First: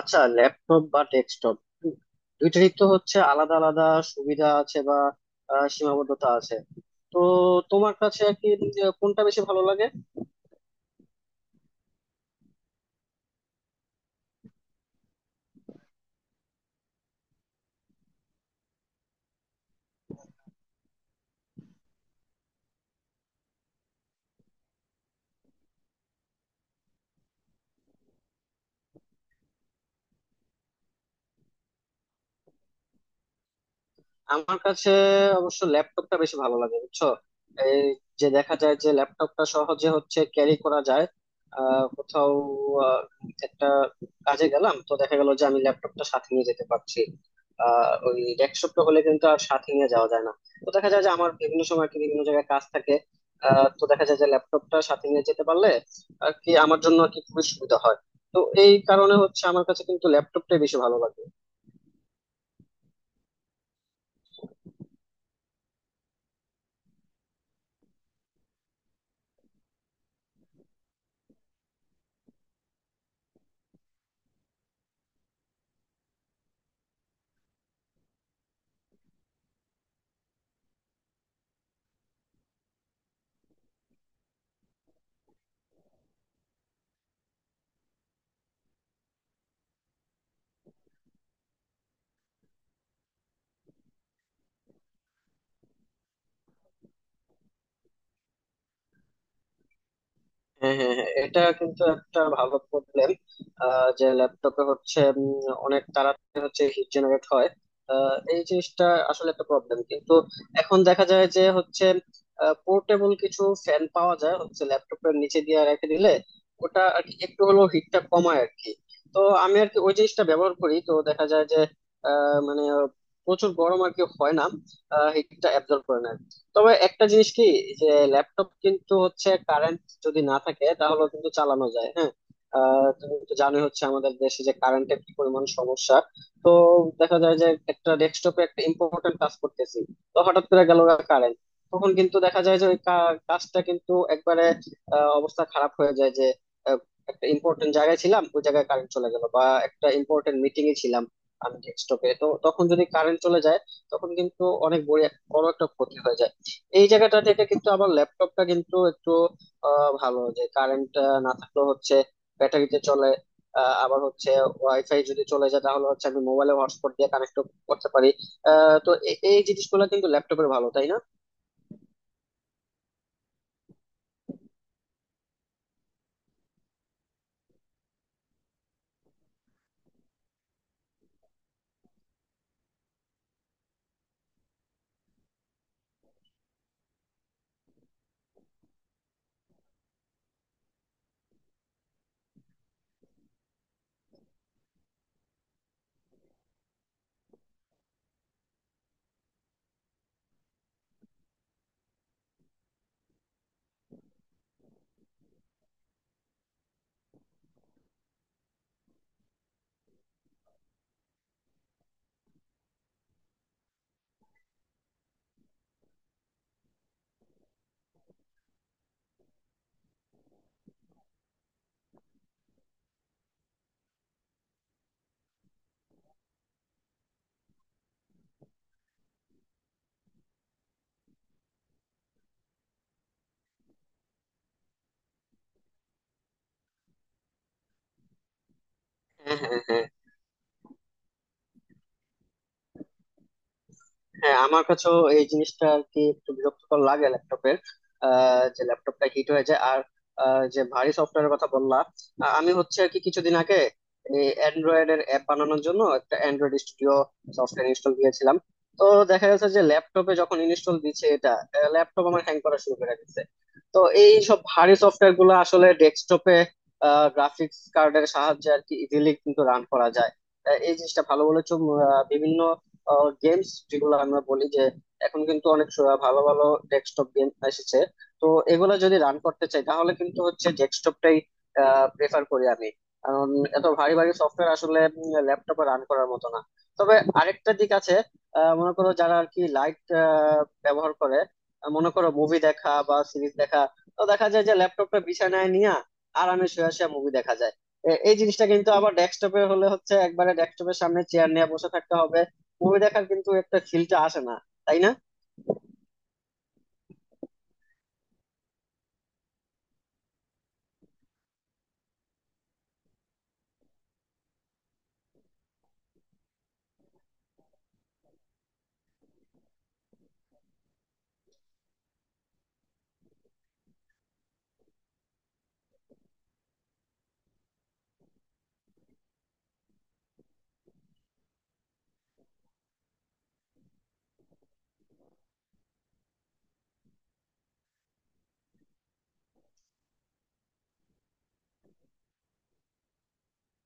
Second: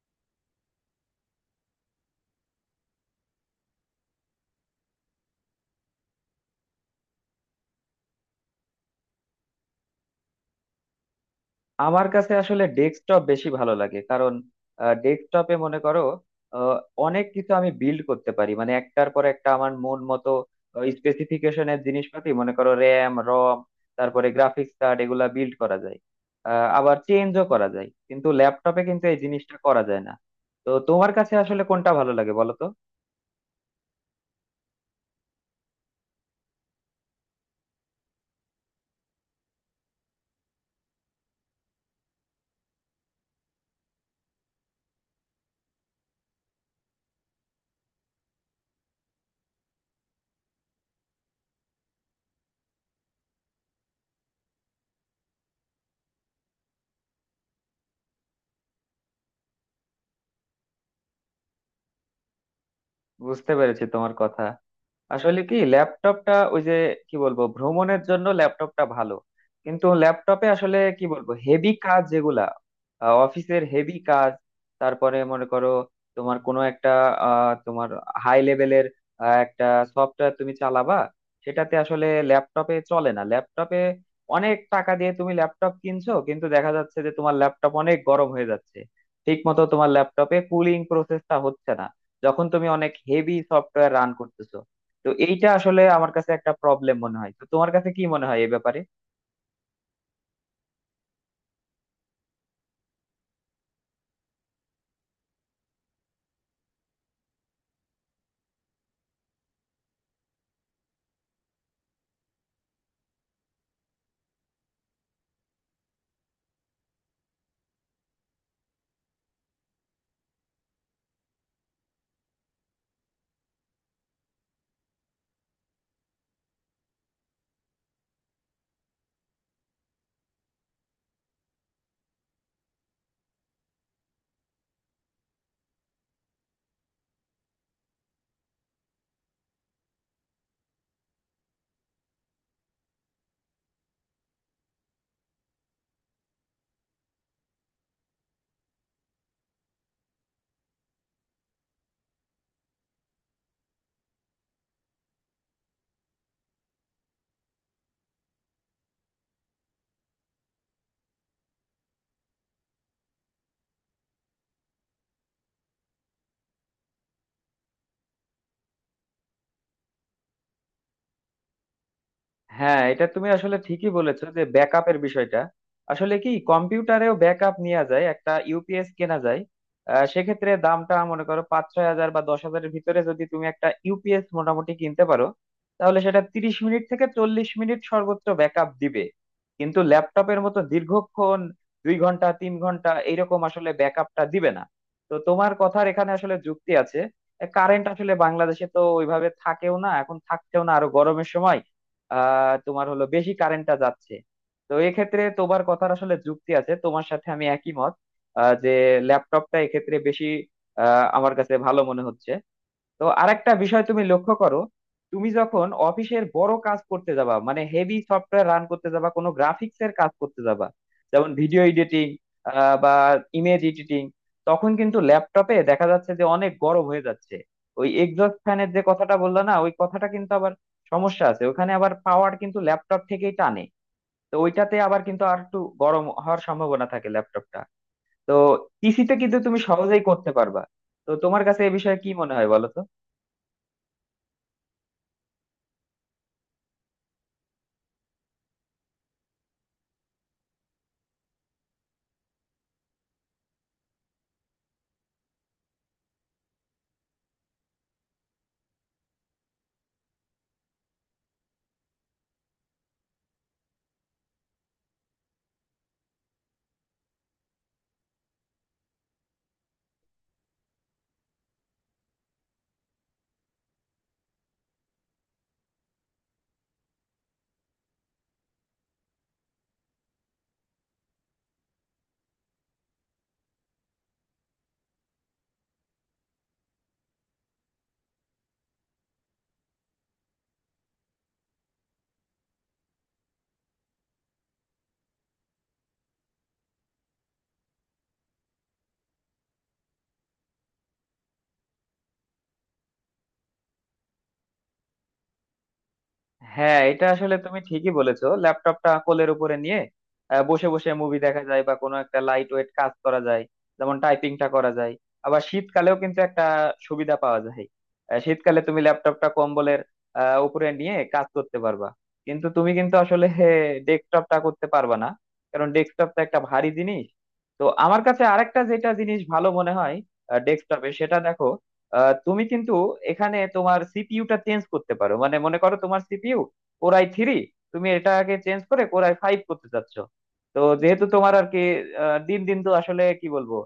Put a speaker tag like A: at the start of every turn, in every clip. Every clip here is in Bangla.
A: আচ্ছা, ল্যাপটপ বা ডেস্কটপ দুইটারই তো হচ্ছে আলাদা আলাদা সুবিধা আছে বা সীমাবদ্ধতা আছে। তো তোমার কাছে আর কি কোনটা বেশি ভালো লাগে?
B: আমার কাছে আসলে ডেস্কটপ বেশি ভালো লাগে, কারণ ডেস্কটপে মনে করো আহ, অনেক কিছু আমি বিল্ড করতে পারি। মানে একটার পর একটা আমার মন মতো স্পেসিফিকেশনের জিনিসপাতি, মনে করো র্যাম, রম, তারপরে গ্রাফিক্স কার্ড, এগুলা বিল্ড করা যায়, আবার চেঞ্জও করা যায়। কিন্তু ল্যাপটপে কিন্তু এই জিনিসটা করা যায় না। তো তোমার কাছে আসলে কোনটা ভালো লাগে, বলো তো?
A: আমার কাছে অবশ্য ল্যাপটপটা বেশি ভালো লাগে, বুঝছো? এই যে দেখা যায় যে ল্যাপটপটা সহজে হচ্ছে ক্যারি করা যায়। কোথাও আহ, একটা কাজে গেলাম, তো দেখা গেল যে আমি ল্যাপটপটা সাথে নিয়ে যেতে পারছি। ওই ডেস্কটপটা হলে কিন্তু আর সাথে নিয়ে যাওয়া যায় না। তো দেখা যায় যে আমার বিভিন্ন সময় আর কি বিভিন্ন জায়গায় কাজ থাকে। তো দেখা যায় যে ল্যাপটপটা সাথে নিয়ে যেতে পারলে আর কি আমার জন্য আর কি খুবই সুবিধা হয়। তো এই কারণে হচ্ছে আমার কাছে কিন্তু ল্যাপটপটাই বেশি ভালো লাগে।
B: বুঝতে পেরেছি তোমার কথা। আসলে কি ল্যাপটপটা ওই যে, কি বলবো, ভ্রমণের জন্য ল্যাপটপটা ভালো। কিন্তু ল্যাপটপে আসলে কি বলবো, হেভি কাজ যেগুলা, অফিসের হেভি কাজ, তারপরে মনে করো তোমার কোনো একটা তোমার হাই লেভেলের একটা সফটওয়্যার তুমি চালাবা, সেটাতে আসলে ল্যাপটপে চলে না। ল্যাপটপে অনেক টাকা দিয়ে তুমি ল্যাপটপ কিনছো, কিন্তু দেখা যাচ্ছে যে তোমার ল্যাপটপ অনেক গরম হয়ে যাচ্ছে, ঠিক মতো তোমার ল্যাপটপে কুলিং প্রসেসটা হচ্ছে না, যখন তুমি অনেক হেভি সফটওয়্যার রান করতেছো। তো এইটা আসলে আমার কাছে একটা প্রবলেম মনে হয়। তো তোমার কাছে কি মনে হয় এই ব্যাপারে?
A: হ্যাঁ, হ্যাঁ, হ্যাঁ, এটা কিন্তু একটা ভালো প্রবলেম। যে ল্যাপটপে হচ্ছে অনেক তাড়াতাড়ি হচ্ছে হিট জেনারেট হয়। এই জিনিসটা আসলে একটা প্রবলেম, কিন্তু এখন দেখা যায় যে হচ্ছে পোর্টেবল কিছু ফ্যান পাওয়া যায়, হচ্ছে ল্যাপটপের নিচে দিয়ে রেখে দিলে ওটা আর কি একটু হলেও হিটটা কমায় আর কি। তো আমি আর কি ওই জিনিসটা ব্যবহার করি, তো দেখা যায় যে মানে প্রচুর গরম আর কি হয় না, হিটটা অ্যাবজর্ব করে না। তবে একটা জিনিস কি, যে ল্যাপটপ কিন্তু হচ্ছে যদি না থাকে তাহলে কিন্তু চালানো যায়। হ্যাঁ। তুমি তো জানোই হচ্ছে আমাদের দেশে যে কারেন্টের কি পরিমাণ সমস্যা। তো দেখা যায় যে একটা ডেস্কটপে একটা ইম্পর্টেন্ট কাজ করতেছি, তো হঠাৎ করে গেল কারেন্ট। তখন কিন্তু দেখা যায় যে ওই কাজটা কিন্তু একবারে অবস্থা খারাপ হয়ে যায়। যে আহ, একটা ইম্পর্টেন্ট জায়গায় ছিলাম, ওই জায়গায় কারেন্ট চলে গেল, বা একটা ইম্পর্টেন্ট মিটিং এ ছিলাম আমি ডেস্কটপে, তো তখন যদি কারেন্ট চলে যায় তখন কিন্তু অনেক বড় বড় একটা ক্ষতি হয়ে যায়। এই জায়গাটা থেকে কিন্তু আবার ল্যাপটপটা কিন্তু একটু ভালো, যে কারেন্ট না থাকলেও হচ্ছে ব্যাটারিতে চলে। আবার হচ্ছে ওয়াইফাই যদি চলে যায় তাহলে হচ্ছে আমি মোবাইলে হটস্পট দিয়ে কানেক্ট করতে পারি। তো এই জিনিসগুলো কিন্তু ল্যাপটপের ভালো, তাই না?
B: হ্যাঁ, এটা তুমি আসলে ঠিকই বলেছো যে ব্যাকআপের বিষয়টা। আসলে কি কম্পিউটারেও ব্যাকআপ নেওয়া যায়, একটা ইউপিএস কেনা যায়। সেক্ষেত্রে দামটা মনে করো 5-6 হাজার বা 10 হাজারের ভিতরে যদি তুমি একটা ইউপিএস মোটামুটি কিনতে পারো, তাহলে সেটা 30 মিনিট থেকে 40 মিনিট সর্বোচ্চ ব্যাকআপ দিবে। কিন্তু ল্যাপটপের মতো দীর্ঘক্ষণ, 2 ঘন্টা 3 ঘন্টা এইরকম আসলে ব্যাকআপটা দিবে না। তো তোমার কথার এখানে আসলে যুক্তি আছে। কারেন্ট আসলে বাংলাদেশে তো ওইভাবে থাকেও না, এখন থাকছেও না, আরো গরমের সময় তোমার হলো বেশি কারেন্টটা যাচ্ছে। তো এক্ষেত্রে তোমার কথার আসলে যুক্তি আছে, তোমার সাথে আমি একই মত, যে ল্যাপটপটা এক্ষেত্রে বেশি আমার কাছে ভালো মনে হচ্ছে। তো আরেকটা বিষয় তুমি লক্ষ্য করো। তুমি যখন অফিসের বড় কাজ করতে যাবা, মানে হেভি সফটওয়্যার রান করতে যাবা, কোনো গ্রাফিক্স এর কাজ করতে যাবা, যেমন ভিডিও এডিটিং বা ইমেজ এডিটিং, তখন কিন্তু ল্যাপটপে দেখা যাচ্ছে যে অনেক গরম হয়ে যাচ্ছে। ওই এক্সস্ট ফ্যানের যে কথাটা বললা না, ওই কথাটা কিন্তু আবার সমস্যা আছে। ওখানে আবার পাওয়ার কিন্তু ল্যাপটপ থেকেই টানে, তো ওইটাতে আবার কিন্তু আর একটু গরম হওয়ার সম্ভাবনা থাকে ল্যাপটপটা। তো পিসিতে কিন্তু
A: হ্যাঁ,
B: তুমি
A: হ্যাঁ, হ্যাঁ।
B: সহজেই করতে পারবা। তো তোমার কাছে এ বিষয়ে কি মনে হয়, বলো তো?
A: হ্যাঁ আমার কাছেও এই জিনিসটা আর কি একটু বিরক্তিকর লাগে ল্যাপটপের, যে ল্যাপটপটা হিট হয়ে যায়। আর যে ভারী সফটওয়্যারের কথা বললাম, আমি হচ্ছে আর কি কিছুদিন আগে অ্যান্ড্রয়েড এর অ্যাপ বানানোর জন্য একটা অ্যান্ড্রয়েড স্টুডিও সফটওয়্যার ইনস্টল দিয়েছিলাম। তো দেখা যাচ্ছে যে ল্যাপটপে যখন ইনস্টল দিচ্ছে এটা, ল্যাপটপ আমার হ্যাং করা শুরু করে দিচ্ছে। তো এই সব ভারী সফটওয়্যার গুলো আসলে ডেস্কটপে গ্রাফিক্স কার্ডের সাহায্যে আর কি ইজিলি কিন্তু রান করা যায়। এই জিনিসটা ভালো বলেছো। বিভিন্ন গেমস যেগুলো আমরা বলি যে এখন কিন্তু অনেক ভালো ভালো ডেস্কটপ গেম এসেছে। তো এগুলো যদি রান করতে চাই তাহলে কিন্তু হচ্ছে ডেস্কটপটাই প্রেফার করি আমি, কারণ এত ভারী ভারী সফটওয়্যার আসলে ল্যাপটপে রান করার মতো না। তবে আরেকটা দিক আছে। মনে করো যারা আর কি লাইট ব্যবহার করে, মনে করো মুভি দেখা বা সিরিজ দেখা। তো দেখা যায় যে ল্যাপটপটা বিছানায় নিয়ে আরামে শুয়ে শুয়ে মুভি দেখা যায়। এই জিনিসটা কিন্তু আবার ডেস্কটপে হলে হচ্ছে একবারে ডেস্কটপের সামনে চেয়ার নিয়ে বসে থাকতে হবে, মুভি দেখার কিন্তু একটা ফিলটা আসে না, তাই না?
B: হ্যাঁ, এটা আসলে তুমি ঠিকই বলেছো, ল্যাপটপটা কোলের উপরে নিয়ে বসে বসে মুভি দেখা যায়, বা কোনো একটা লাইট ওয়েট কাজ করা যায়, যেমন টাইপিংটা করা যায়। আবার শীতকালেও কিন্তু একটা সুবিধা পাওয়া যায়। শীতকালে তুমি ল্যাপটপটা কম্বলের উপরে নিয়ে কাজ করতে পারবা। কিন্তু তুমি কিন্তু আসলে ডেস্কটপটা করতে পারবা না, কারণ ডেস্কটপটা একটা ভারী জিনিস। তো আমার কাছে আরেকটা যেটা জিনিস ভালো মনে হয় ডেস্কটপে, সেটা দেখো। তুমি কিন্তু এখানে তোমার সিপিইউটা চেঞ্জ করতে পারো, মানে মনে করো তোমার সিপিইউ কোরাই থ্রি, তুমি এটাকে চেঞ্জ করে কোরাই ফাইভ করতে চাচ্ছ। তো যেহেতু তোমার আর কি দিন দিন তো আসলে কি বলবো,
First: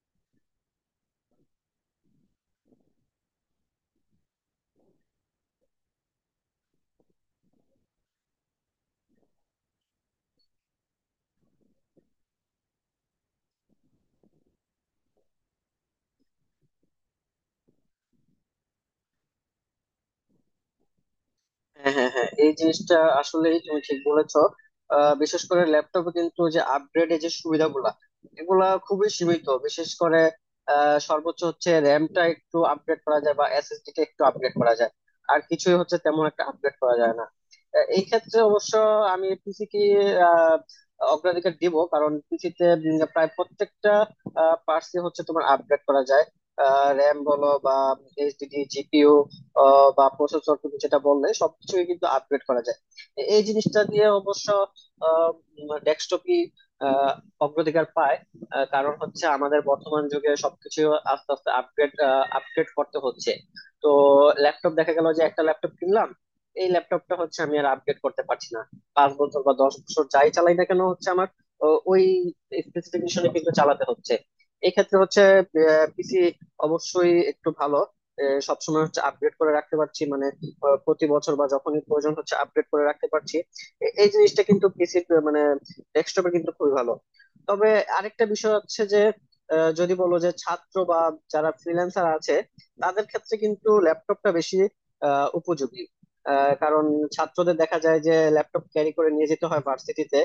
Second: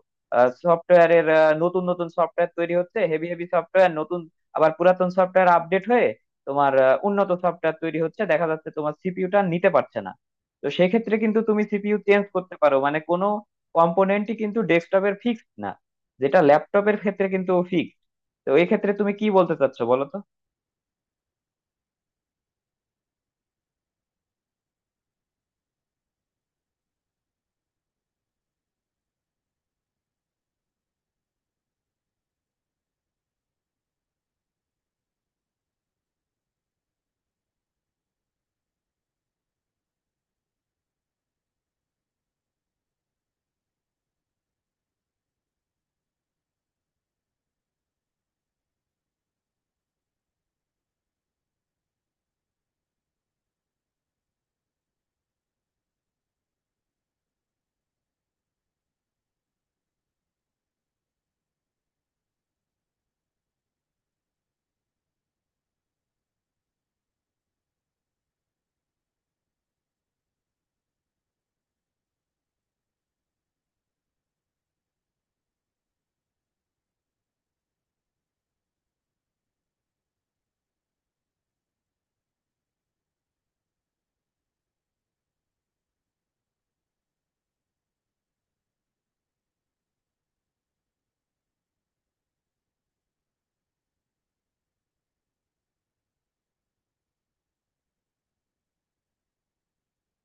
B: সফটওয়্যারের নতুন নতুন সফটওয়্যার তৈরি হচ্ছে, হেভি হেভি সফটওয়্যার নতুন, আবার পুরাতন সফটওয়্যার আপডেট হয়ে তোমার উন্নত সফটওয়্যার তৈরি হচ্ছে, দেখা যাচ্ছে তোমার সিপিইউটা নিতে পারছে না। তো সেক্ষেত্রে কিন্তু তুমি সিপিইউ চেঞ্জ করতে পারো, মানে কোনো কম্পোনেন্টই কিন্তু ডেস্কটপের ফিক্সড না, যেটা ল্যাপটপের ক্ষেত্রে কিন্তু ফিক্সড। তো এই ক্ষেত্রে তুমি কি বলতে চাচ্ছ, বলো তো?
A: হ্যাঁ, হ্যাঁ, হ্যাঁ, এই জিনিসটা আসলেই তুমি ঠিক বলেছো। বিশেষ করে ল্যাপটপে কিন্তু যে আপগ্রেডের যে সুবিধাগুলা, এগুলা খুবই সীমিত। বিশেষ করে সর্বোচ্চ হচ্ছে র্যামটা একটু আপগ্রেড করা যায় বা এসএসডি টা একটু আপগ্রেড করা যায়, আর কিছুই হচ্ছে তেমন একটা আপগ্রেড করা যায় না। এই ক্ষেত্রে অবশ্য আমি পিসি কি আহ, অগ্রাধিকার দিব, কারণ পিসিতে প্রায় প্রত্যেকটা পার্টসই হচ্ছে তোমার আপগ্রেড করা যায়। র্যাম বলো বা এইচডিডি, জিপিইউ, বা প্রসেসর তুমি যেটা বললে সবকিছুই কিন্তু আপগ্রেড করা যায়। এই জিনিসটা দিয়ে অবশ্য ডেস্কটপই অগ্রাধিকার পায়। কারণ হচ্ছে আমাদের বর্তমান যুগে সবকিছু আস্তে আস্তে আপগ্রেড আপগ্রেড করতে হচ্ছে। তো ল্যাপটপ দেখা গেল যে একটা ল্যাপটপ কিনলাম, এই ল্যাপটপটা হচ্ছে আমি আর আপগ্রেড করতে পারছি না। 5 বছর বা 10 বছর যাই চালাই না কেন হচ্ছে আমার ওই স্পেসিফিকেশনে কিন্তু চালাতে হচ্ছে। এক্ষেত্রে হচ্ছে পিসি অবশ্যই একটু ভালো। সবসময় হচ্ছে আপডেট করে রাখতে পারছি মানে প্রতি বছর বা যখনই প্রয়োজন হচ্ছে আপডেট করে রাখতে পারছি। এই জিনিসটা কিন্তু পিসির মানে ডেস্কটপে কিন্তু খুবই ভালো। তবে আরেকটা বিষয় হচ্ছে যে যদি বলো যে ছাত্র বা যারা ফ্রিল্যান্সার আছে, তাদের ক্ষেত্রে কিন্তু ল্যাপটপটা বেশি উপযোগী। কারণ ছাত্রদের দেখা যায় যে ল্যাপটপ ক্যারি করে নিয়ে যেতে হয় ভার্সিটিতে,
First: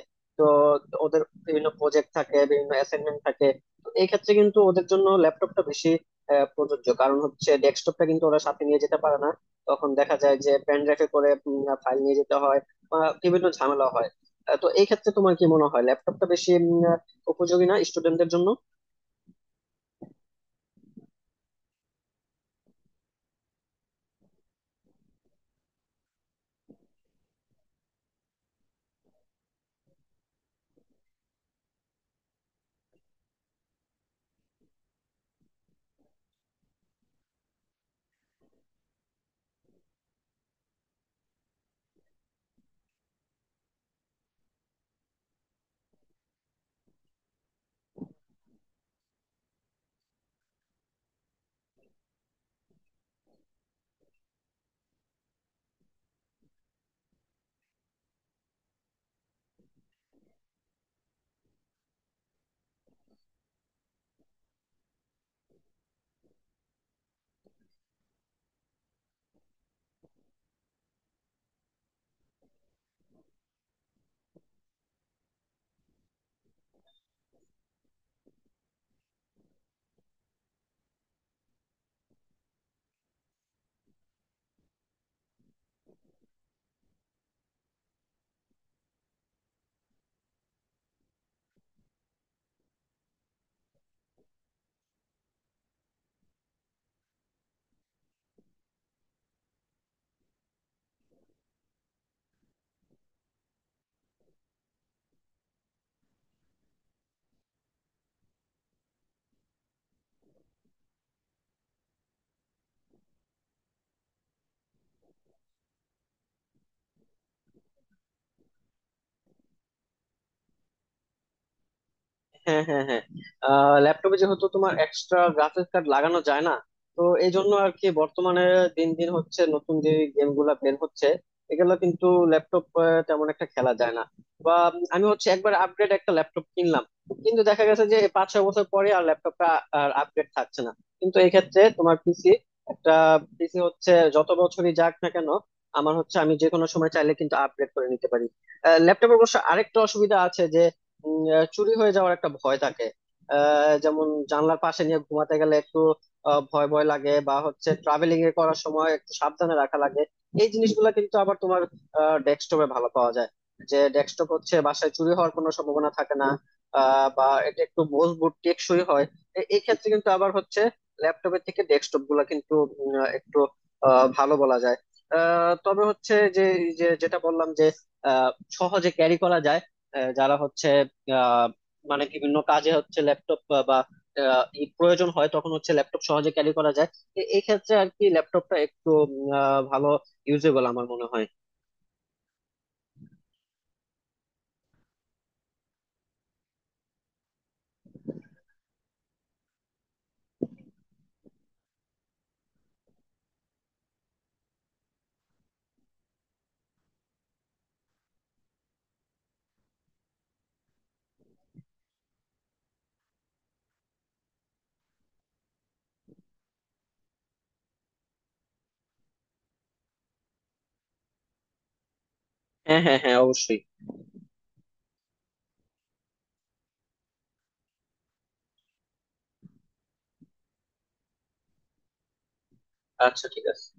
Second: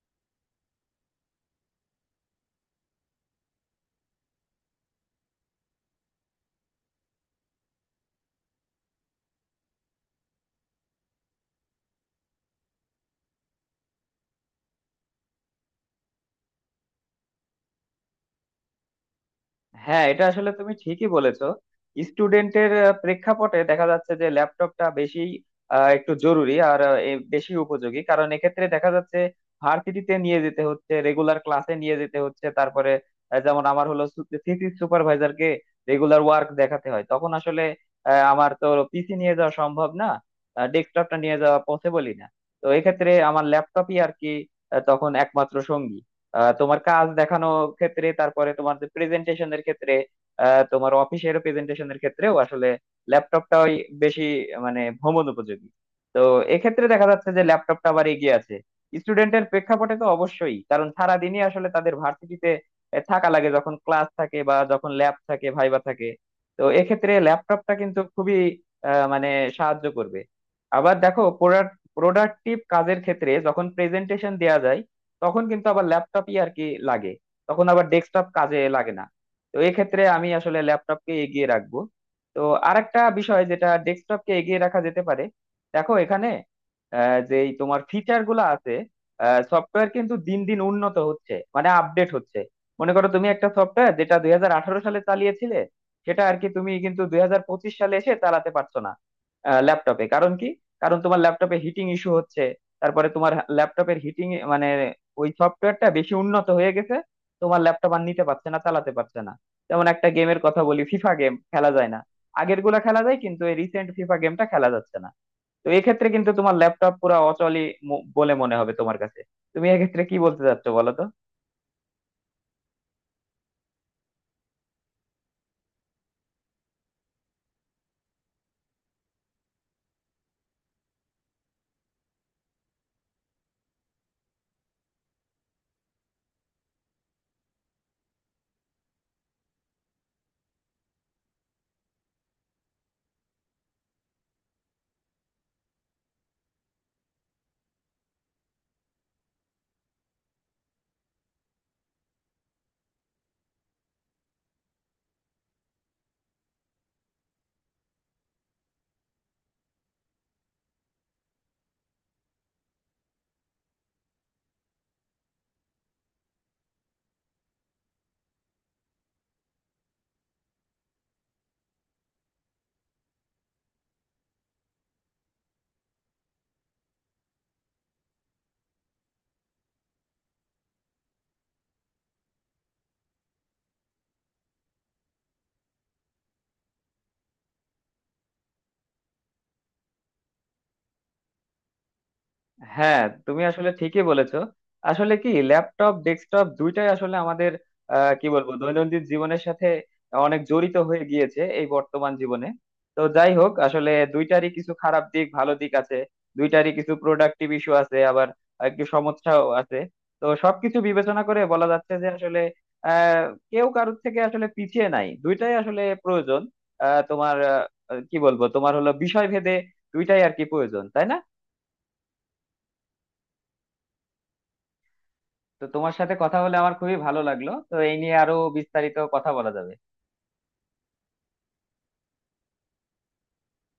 A: ওদের বিভিন্ন প্রজেক্ট থাকে বিভিন্ন অ্যাসাইনমেন্ট থাকে। তো এই ক্ষেত্রে কিন্তু ওদের জন্য ল্যাপটপটা বেশি প্রযোজ্য, কারণ হচ্ছে ডেস্কটপটা কিন্তু ওরা সাথে নিয়ে যেতে পারে না। তখন দেখা যায় যে পেন ড্রাইভে করে ফাইল নিয়ে যেতে হয়, বা বিভিন্ন ঝামেলা হয়। তো এই ক্ষেত্রে তোমার কি মনে হয়, ল্যাপটপটা বেশি উপযোগী না স্টুডেন্টদের জন্য?
B: হ্যাঁ, এটা আসলে তুমি ঠিকই বলেছো। স্টুডেন্টের প্রেক্ষাপটে দেখা যাচ্ছে যে ল্যাপটপটা বেশি একটু জরুরি আর এ বেশি উপযোগী, কারণ এক্ষেত্রে দেখা যাচ্ছে ভার্সিটিতে নিয়ে যেতে হচ্ছে, রেগুলার ক্লাসে নিয়ে যেতে হচ্ছে, তারপরে যেমন আমার হলো থিসিস সুপারভাইজারকে রেগুলার ওয়ার্ক দেখাতে হয়, তখন আসলে আমার তো পিসি নিয়ে যাওয়া সম্ভব না, ডেস্কটপটা নিয়ে যাওয়া পসিবলই না। তো এক্ষেত্রে আমার ল্যাপটপই আর কি তখন একমাত্র সঙ্গী। তোমার কাজ দেখানোর ক্ষেত্রে, তারপরে তোমার যে প্রেজেন্টেশনের ক্ষেত্রে, তোমার অফিসের প্রেজেন্টেশনের ক্ষেত্রেও আসলে ল্যাপটপটাই বেশি, মানে ভ্রমণ উপযোগী। তো এক্ষেত্রে দেখা যাচ্ছে যে ল্যাপটপটা আবার এগিয়ে আছে। স্টুডেন্টের প্রেক্ষাপটে তো অবশ্যই, কারণ সারাদিনই আসলে তাদের ভার্সিটিতে থাকা লাগে, যখন ক্লাস থাকে বা যখন ল্যাব থাকে, ভাইবা থাকে। তো এক্ষেত্রে ল্যাপটপটা কিন্তু খুবই মানে সাহায্য করবে। আবার দেখো, প্রোডাক্টিভ কাজের ক্ষেত্রে যখন প্রেজেন্টেশন দেয়া যায়, তখন কিন্তু আবার ল্যাপটপই আর কি লাগে। তখন আবার ডেস্কটপ কাজে লাগে না। তো এক্ষেত্রে আমি আসলে ল্যাপটপকে এগিয়ে রাখবো। তো আরেকটা বিষয় যেটা ডেস্কটপকে এগিয়ে রাখা যেতে পারে, দেখো এখানে যে এই তোমার ফিচার গুলো আছে, সফটওয়্যার কিন্তু দিন দিন উন্নত হচ্ছে মানে আপডেট হচ্ছে। মনে করো তুমি একটা সফটওয়্যার যেটা 2018 সালে চালিয়েছিলে, সেটা আর কি তুমি কিন্তু 2025 সালে এসে চালাতে পারছো না ল্যাপটপে, কারণ কি? কারণ তোমার ল্যাপটপে হিটিং ইস্যু হচ্ছে। তারপরে তোমার ল্যাপটপের হিটিং, মানে ওই সফটওয়্যারটা বেশি উন্নত হয়ে গেছে, তোমার ল্যাপটপ আর নিতে পারছে না, চালাতে পারছে না। যেমন একটা গেমের কথা বলি, ফিফা গেম খেলা যায় না, আগের গুলা খেলা যায় কিন্তু এই রিসেন্ট ফিফা গেমটা খেলা যাচ্ছে না। তো এক্ষেত্রে কিন্তু তোমার ল্যাপটপ পুরো অচলই বলে মনে হবে তোমার কাছে। তুমি এক্ষেত্রে কি বলতে চাচ্ছো, বলো তো?
A: হ্যাঁ, হ্যাঁ, হ্যাঁ। ল্যাপটপে যেহেতু তোমার এক্সট্রা গ্রাফিক্স কার্ড লাগানো যায় না, তো এই জন্য আর কি বর্তমানে দিন দিন হচ্ছে নতুন যে গেম গুলা বের হচ্ছে, এগুলো কিন্তু ল্যাপটপ তেমন একটা খেলা যায় না। বা আমি হচ্ছে একবার আপগ্রেড একটা ল্যাপটপ কিনলাম, কিন্তু দেখা গেছে যে 5-6 বছর পরে আর ল্যাপটপটা আর আপগ্রেড থাকছে না। কিন্তু এই ক্ষেত্রে তোমার পিসি, একটা পিসি হচ্ছে যত বছরই যাক না কেন আমার হচ্ছে, আমি যে কোনো সময় চাইলে কিন্তু আপগ্রেড করে নিতে পারি। ল্যাপটপের অবশ্য আরেকটা অসুবিধা আছে যে চুরি হয়ে যাওয়ার একটা ভয় থাকে। যেমন জানলার পাশে নিয়ে ঘুমাতে গেলে একটু ভয় ভয় লাগে, বা হচ্ছে ট্রাভেলিং এ করার সময় একটু সাবধানে রাখা লাগে। এই জিনিসগুলো কিন্তু আবার তোমার ডেস্কটপে ভালো পাওয়া যায়, যে ডেস্কটপ হচ্ছে বাসায় চুরি হওয়ার কোনো সম্ভাবনা থাকে না। বা এটা একটু মজবুত টেকসই হয়। এই ক্ষেত্রে কিন্তু আবার হচ্ছে ল্যাপটপের থেকে ডেস্কটপ গুলা কিন্তু একটু ভালো বলা যায়। তবে হচ্ছে যে যে- যেটা বললাম যে আহ, সহজে ক্যারি করা যায়। যারা হচ্ছে আহ মানে বিভিন্ন কাজে হচ্ছে ল্যাপটপ বা ই প্রয়োজন হয়, তখন হচ্ছে ল্যাপটপ সহজে ক্যারি করা যায়। এই ক্ষেত্রে আর কি ল্যাপটপটা একটু ভালো, ইউজেবল আমার মনে হয়।
B: হ্যাঁ, তুমি আসলে ঠিকই বলেছো। আসলে কি ল্যাপটপ ডেস্কটপ দুইটাই আসলে আমাদের কি বলবো দৈনন্দিন জীবনের সাথে অনেক জড়িত হয়ে গিয়েছে এই বর্তমান জীবনে। তো যাই হোক, আসলে দুইটারই কিছু খারাপ দিক ভালো দিক আছে, দুইটারই কিছু প্রোডাক্টিভ ইস্যু আছে, আবার একটু সমস্যাও আছে। তো সবকিছু বিবেচনা করে বলা যাচ্ছে যে আসলে আহ কেউ কারোর থেকে আসলে পিছিয়ে নাই, দুইটাই আসলে প্রয়োজন। তোমার কি বলবো, তোমার হলো বিষয় ভেদে দুইটাই আর কি প্রয়োজন, তাই না?
A: হ্যাঁ, হ্যাঁ, হ্যাঁ, অবশ্যই।
B: তো তোমার সাথে কথা বলে আমার খুবই ভালো লাগলো। তো এই নিয়ে আরো বিস্তারিত কথা বলা যাবে।
A: আচ্ছা, ঠিক আছে।